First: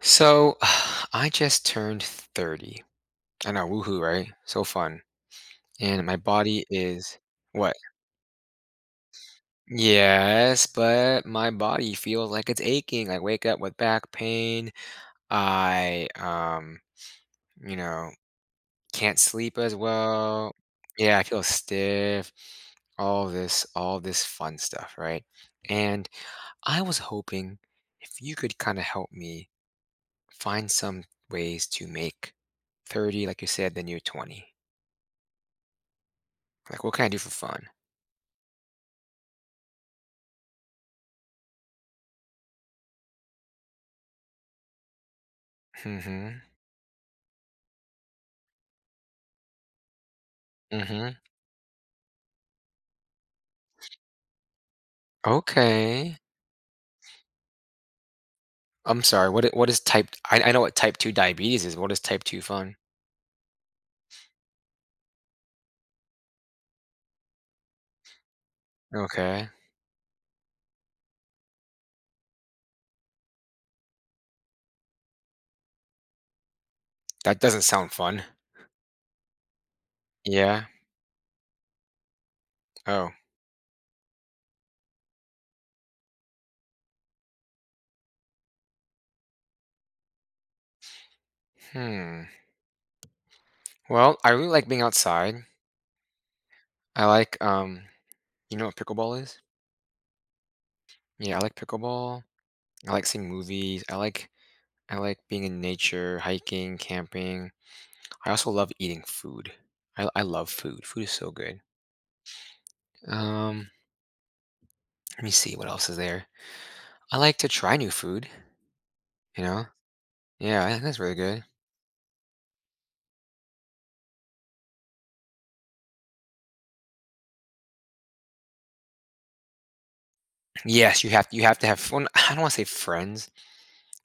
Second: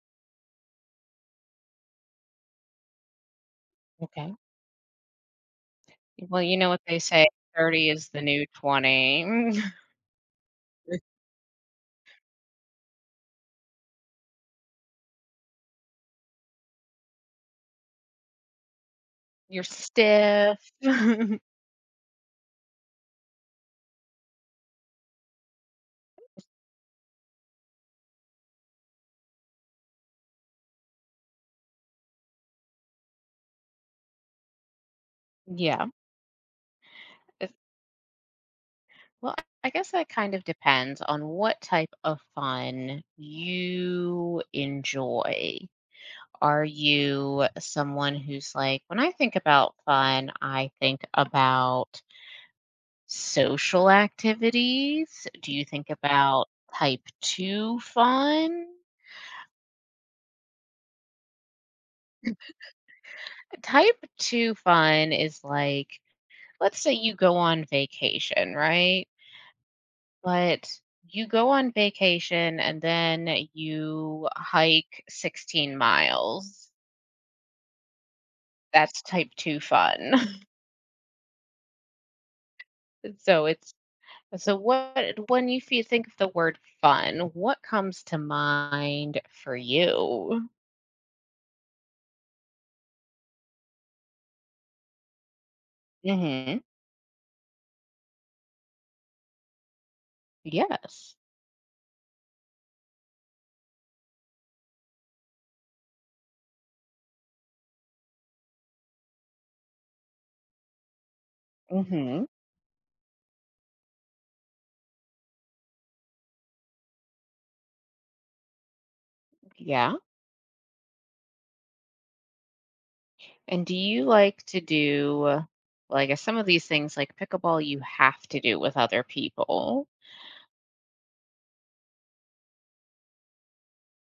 So I just turned 30. I know, woohoo, right? Okay. So fun. And my Well, you body know what they is. say, What? 30 is the new 20. Yes, but my body feels like it's aching. I wake up with back pain. I you know, can't sleep You're as well. stiff. Yeah, I feel stiff. All this fun stuff, right? And I was hoping if you could kind of help me find some ways to make 30, like you said, the new 20. Yeah. Like, what can I do for If- fun? Well, I guess that kind of depends on what type of fun you enjoy. Hmm. Are you someone who's like, when I think about fun, I think Hmm. about social activities? Do you think Okay. about type two fun? I'm sorry. What is type? I know what type two diabetes is. What is type two fun? Type two fun is like, let's say you go on vacation, right? Okay. But you go on vacation and then you hike 16 miles. That doesn't sound fun. That's type 2 fun. Yeah. Oh. So it's so what, when you think of the word fun, what comes to mind for you? Hmm. Well, I really like being outside. Mhm. I like. You know what pickleball is? Yes. Yeah, I like pickleball. I like seeing movies. I like being in nature, hiking, camping. I also love eating food. I love food. Food is so good. Mhm. Um, Let me see what else is there. I like to try new food. You know, Yeah. yeah, I think that's really good. And do you like to do, well, I guess some of these things like pickleball you have to do with other people. Yes, you have to have. Well, I don't want to say friends,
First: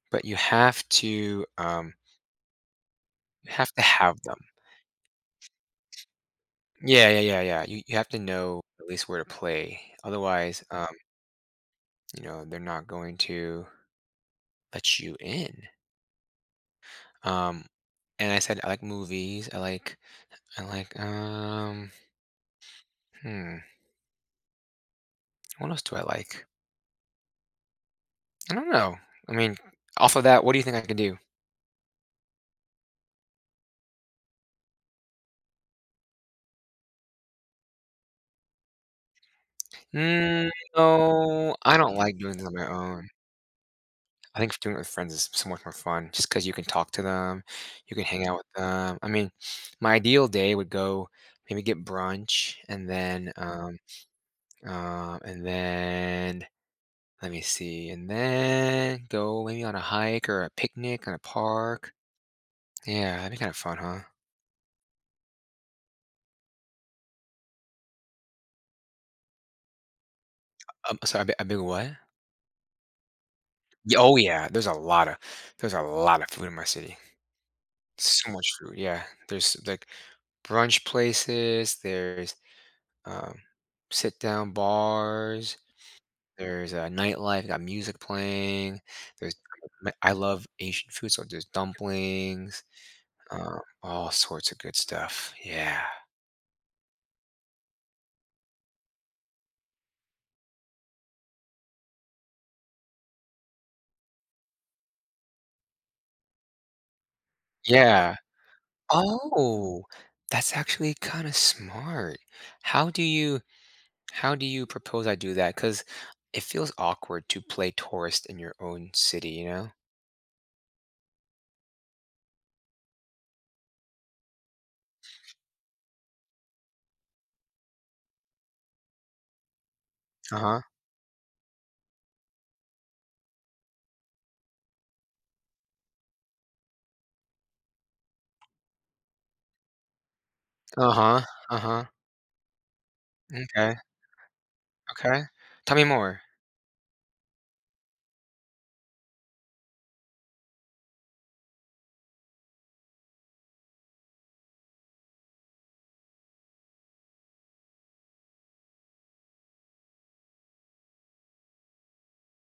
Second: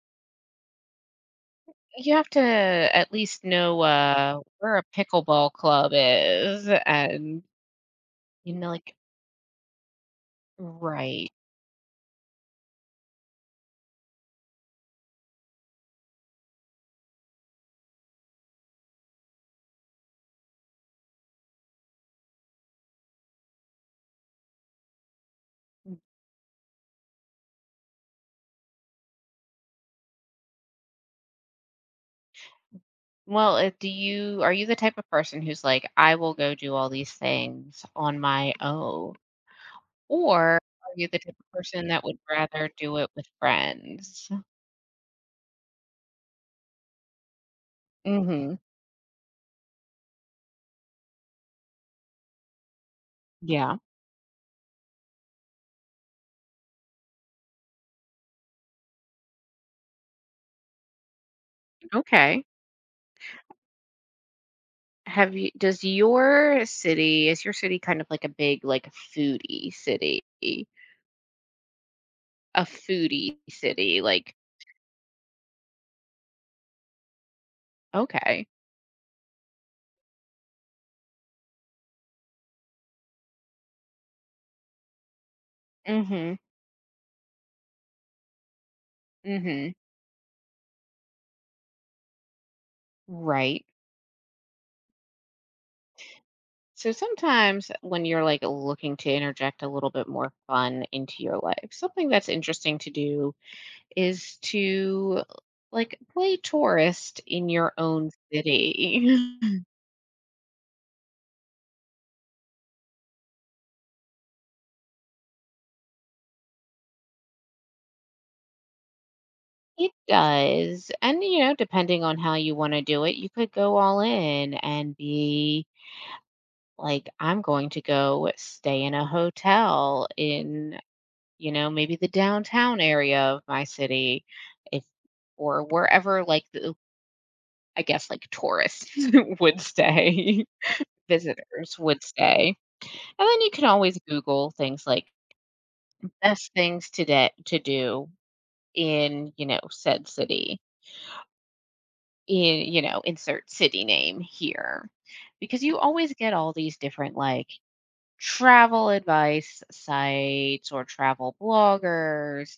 but You have to at least you have know, to have them. Where a pickleball club is, Yeah, yeah, yeah, and, yeah. You have to you know know, at like, least where to play. Otherwise, right. They're not going to let you in. Um, and I said I like movies. I like hmm. What else do I like? I don't know. I mean, off of that, what do you think I could do? Well, do you, are you the type of person who's like, "I will go do all these things on my own," or Mm, are you the type of no, I person don't that like would doing this on my rather do own. it with friends? I think doing it with friends is so much more fun just because you can talk to them, you can hang out with Mhm. them. I mean, my ideal day would go maybe get brunch Yeah. And then let me see, and then go maybe on a hike or a picnic in a park. Okay. Yeah, that'd be kind of fun, huh? Have you, does your city, is your city kind of like a big, like, foodie city? Sorry, a big what? A foodie Yeah, city, oh like, yeah, there's a lot of food in my city. So okay. much food, yeah. There's like brunch places, there's um, sit down bars, Mhm. there's a nightlife, got music playing. There's Hmm. I love Asian food, so there's dumplings, Right. all sorts of good stuff. Yeah. So sometimes when you're like looking to interject a little bit more fun into your life, something that's interesting to do is to like play tourist in your own Yeah. city. Oh, that's actually kind of smart. How do you how do you propose I do that? Because it feels awkward to play tourist in your own city, you know? It does. And, you know, depending on how you want to do it, you could go all in and be like, I'm going to go stay in a hotel Uh-huh. in, you know, maybe the downtown area of my city, if, or wherever like the, I guess like tourists would stay, Uh-huh. visitors Uh-huh. would stay. And then you can Okay. always Google things like Okay. Tell me more. best things to to do in, you know, said city, in, you know, insert city name here. Because you always get all these different like travel advice sites or travel bloggers,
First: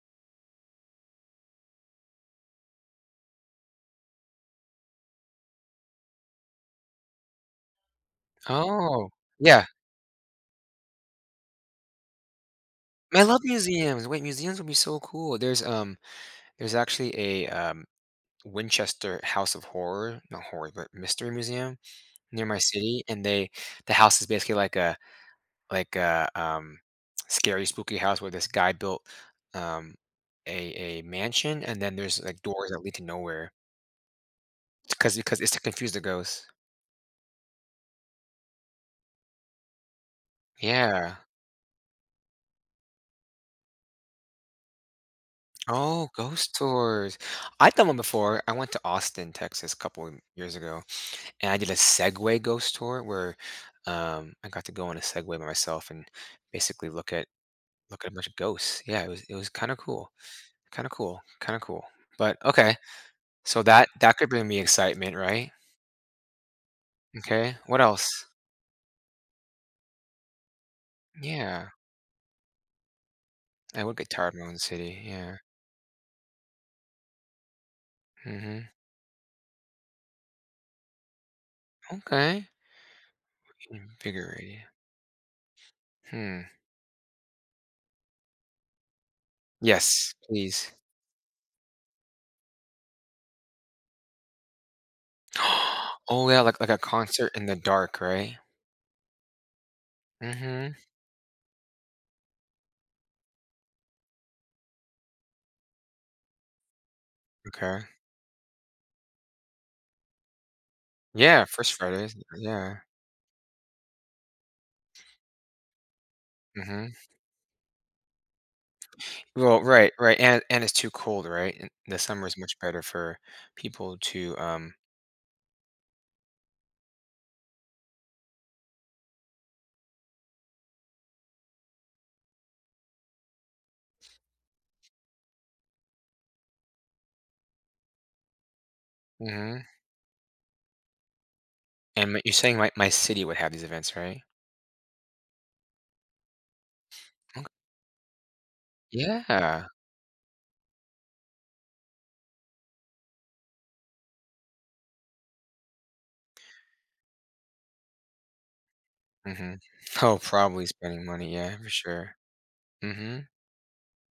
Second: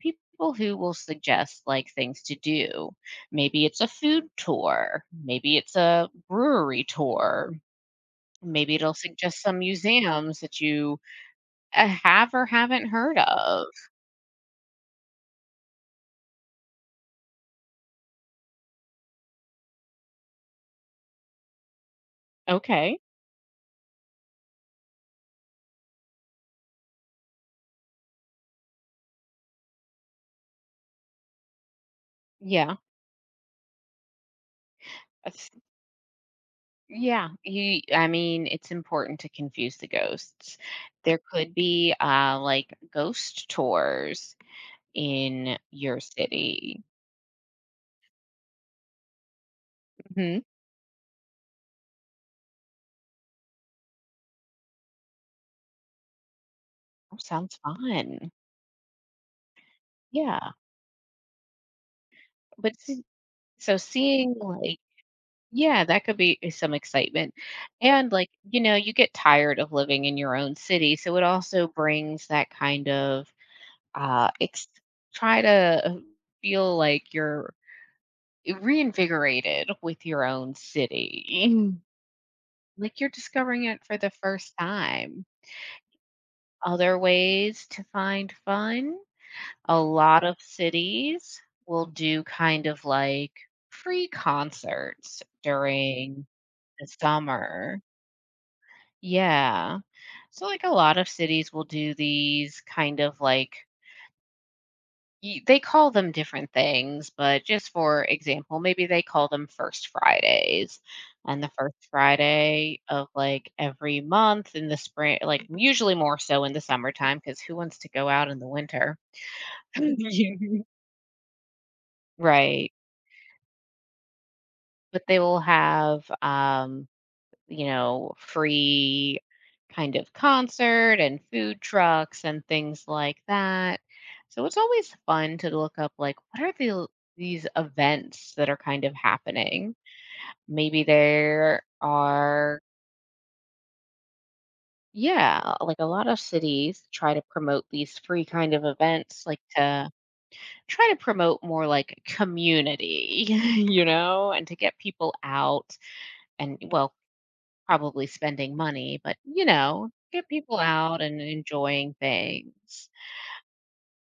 people who will suggest like things to do. Maybe it's a food tour, maybe it's a brewery tour, maybe it'll Oh, suggest some yeah. museums that you have or haven't heard I love of. museums. Wait, museums would be so cool. There's actually a, Winchester House of Horror, not horror, but mystery museum near my Okay. city, and the house is basically like a like a, um, scary, spooky house where this guy built, um, a a mansion, and then there's, like, doors Yeah. that lead to nowhere because that's- it's to confuse the ghosts. Yeah, you, I mean, it's important to confuse the ghosts. Yeah. There could be like ghost tours in your Oh, ghost city. tours. I've done one before. I went to Austin, Texas, a couple of Mhm. years ago, and I did a Segway ghost tour where I got to go on a Segway by myself and basically look Oh, at sounds look at a bunch fun. of ghosts. Yeah, it was kind of cool, Yeah. kind of cool, kind of cool. But okay, But see, so so that could seeing bring me like, excitement, right? yeah, that could be some excitement. Okay, what else? And like, you know, you get tired of living in your own city. So it also Yeah, brings that kind of I would get uh tired of my own ex- city. Yeah. try to feel like you're Mm-hmm. reinvigorated with your own city. Mm. Okay. Like you're discovering it for the first Invigorated. time. Hmm. Other ways to find fun, a Yes, lot of please. cities will do kind of like free concerts during Oh, yeah, like a the concert in the summer. dark, right? Yeah. So, like, a Mhm. lot of cities will do these kind of like, they call them different things, but just Okay. for example, maybe they call them First Fridays. And Yeah, the First first Fridays, yeah. Friday of like every month in the spring, like usually more so in the Mhm. summertime, because who wants to go out in the winter? Well, right, right, and You- it's too cold, right? And the summer is much right. better for people to, But they will have you know, free kind of concert and food trucks and things like that, so it's always fun to look up like what are the these events that are kind of mhm, happening, maybe there and m you're saying are, my city would have these events, right? yeah, like a lot of cities try to Ok. promote these free kind of events, like Yeah, to try to promote more like community, you know, and to get people out, and, well, probably spending money, but you mhm. know, Oh, get people probably out spending and money, yeah, for enjoying sure. things. Mhm.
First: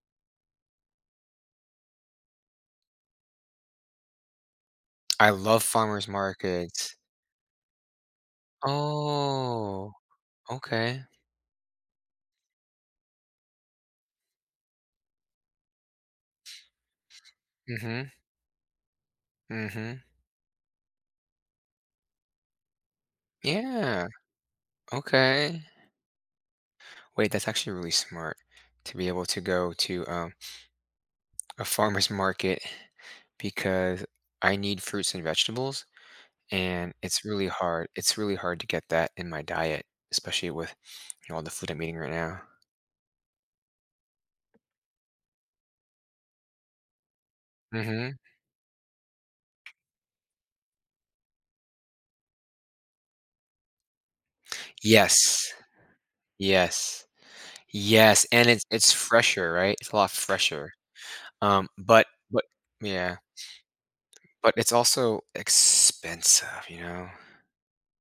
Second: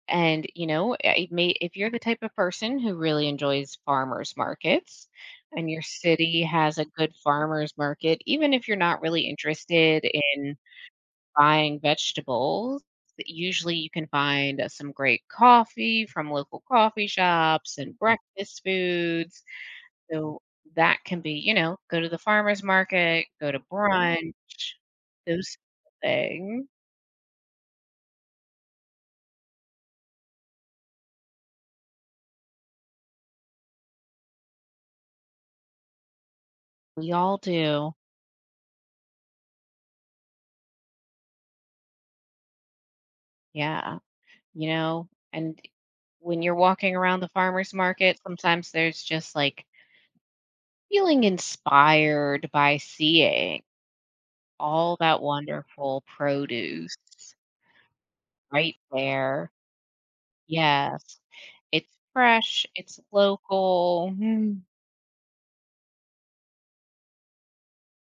And you know, it may, if you're the type of person who really enjoys farmers markets I love and your farmers city has a markets. good farmers market, even if you're not really Oh, interested in okay. buying vegetables, usually you can find some great coffee from local coffee shops and Mhm, breakfast foods, mhm. so that can be, you know, go to the farmer's market, go to Yeah, brunch, those okay. things. Wait, that's actually really smart to be able to go to a farmer's market because I need fruits and vegetables, and We it's all really hard. do. It's really hard to get that in my diet, especially with all the food I'm eating right now. Yeah. You know, and when you're walking around the farmer's Hmm. market, sometimes there's just like feeling inspired by seeing all that Yes, wonderful produce yes, yes, and it's right it's there. fresher, right? It's a lot fresher. Yes. Um, It's but but fresh, it's yeah, local. but Mm. it's also expensive, you know?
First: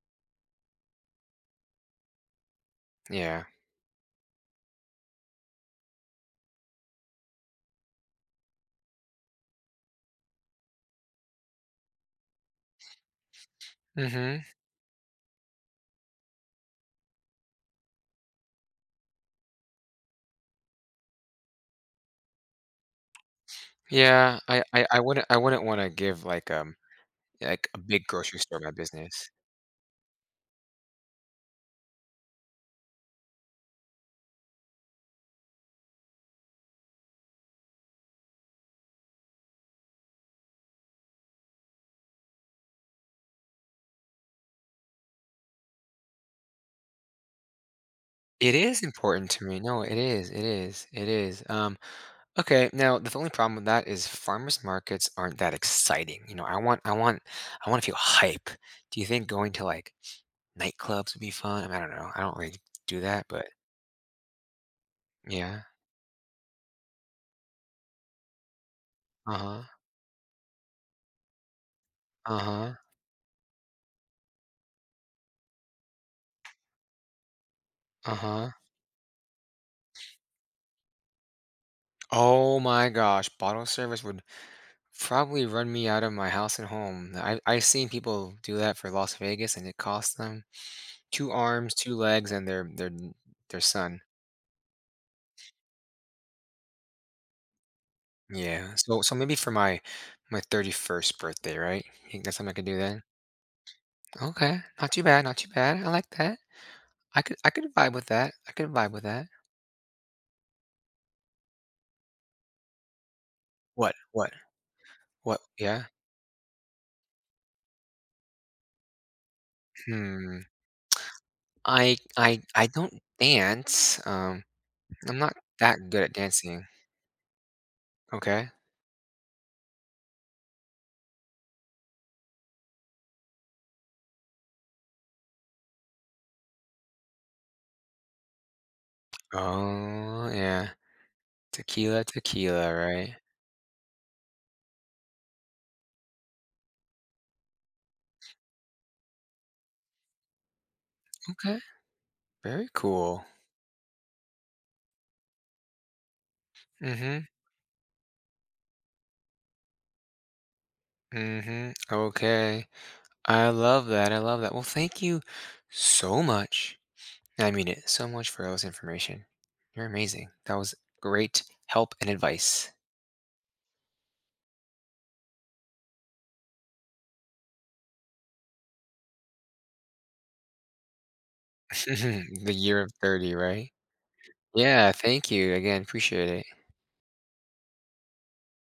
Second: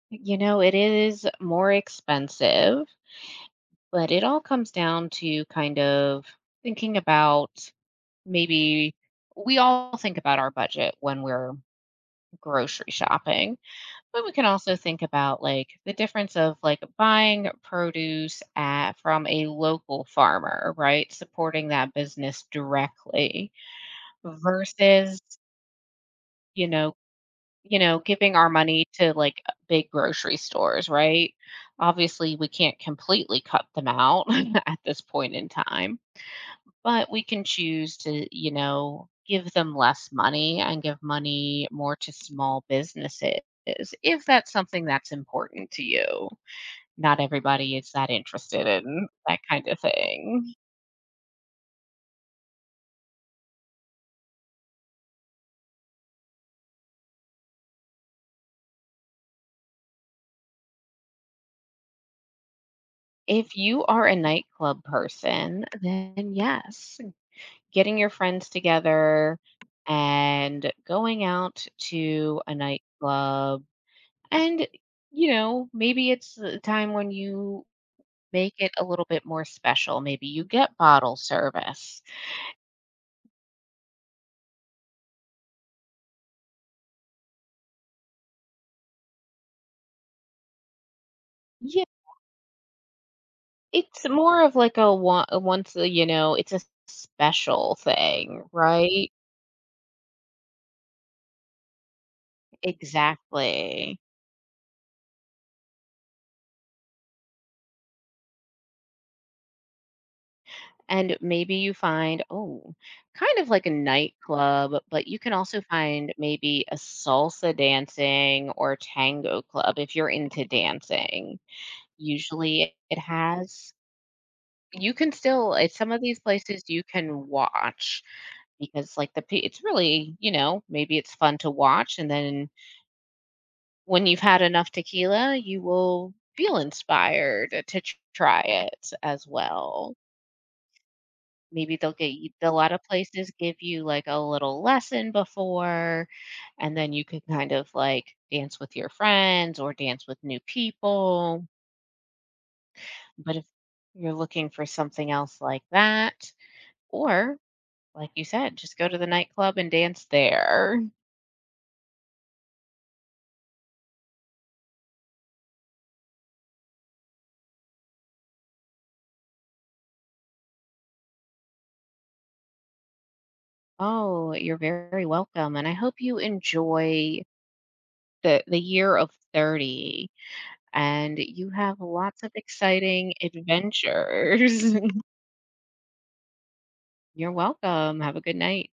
You know, it is more expensive, Yeah. but it all comes down to kind of thinking about, maybe we all think about our budget when we're grocery shopping, but we Mm-hmm. can also think about like the difference of like buying produce at, from a local farmer, right? Supporting that business directly Yeah, I versus, wouldn't want to give like you um know, Like, you a know, big giving grocery our store, my money to business. like big grocery stores, right? Obviously, we can't completely cut them out at this point in time, but we can choose to, you know, give them less money and give money more to small businesses if that's something that's important to you. Not everybody is that It interested is in important that to me. kind of No, it is, it thing. is, it is. Okay, now the only problem with that is farmers markets aren't that exciting. I wanna feel hype. Do you think going to, like, nightclubs would be fun? I mean, I don't know. I don't really do that, but If you are a nightclub yeah. person, then yes, getting your friends together Uh-huh. and going out to a Uh-huh. nightclub and, you know, maybe it's a time when you Uh-huh. make it a little bit more special. Maybe you get bottle service. Oh my gosh, bottle service would probably run me out of my house and home. I've seen people do that for Las Vegas, and it costs them 2 arms, Yeah. 2 legs, and their son. It's more of like a one, a once a, you know, it's a special thing, Yeah, so right? so maybe for my 31st birthday, right? You think that's something I could do then? Exactly. Okay, not too bad, not too bad, I like that. I could vibe with that, I could vibe with that. And maybe you find, oh, kind of like a What? What? nightclub, but you can What? also Yeah? find maybe a salsa dancing or tango club if you're Hmm. into dancing. I Usually it don't has, dance, you can I'm not still, at that some of good at these places dancing. you can watch, Okay. because like the it's really, you know, maybe it's fun to watch, and then when you've had enough tequila you will feel inspired to try it as well. Oh, yeah. Maybe they'll Tequila, get you, a lot tequila, of right? places give you like a little lesson before, and then you can kind of like dance with your friends or dance with new people. Okay, very cool. But if you're looking for something else like that, Mhm, or like you said, just go to the nightclub and dance there. mhm, okay. I love that. I love that. Well, thank you so much. I mean it so much for all this information. You're amazing. That was great help and advice. Oh, you're very welcome. And I hope you enjoy the year of 30, and you have lots of The year of exciting 30, right? adventures. Yeah, thank you. Again, appreciate it. You're welcome. Have a good night.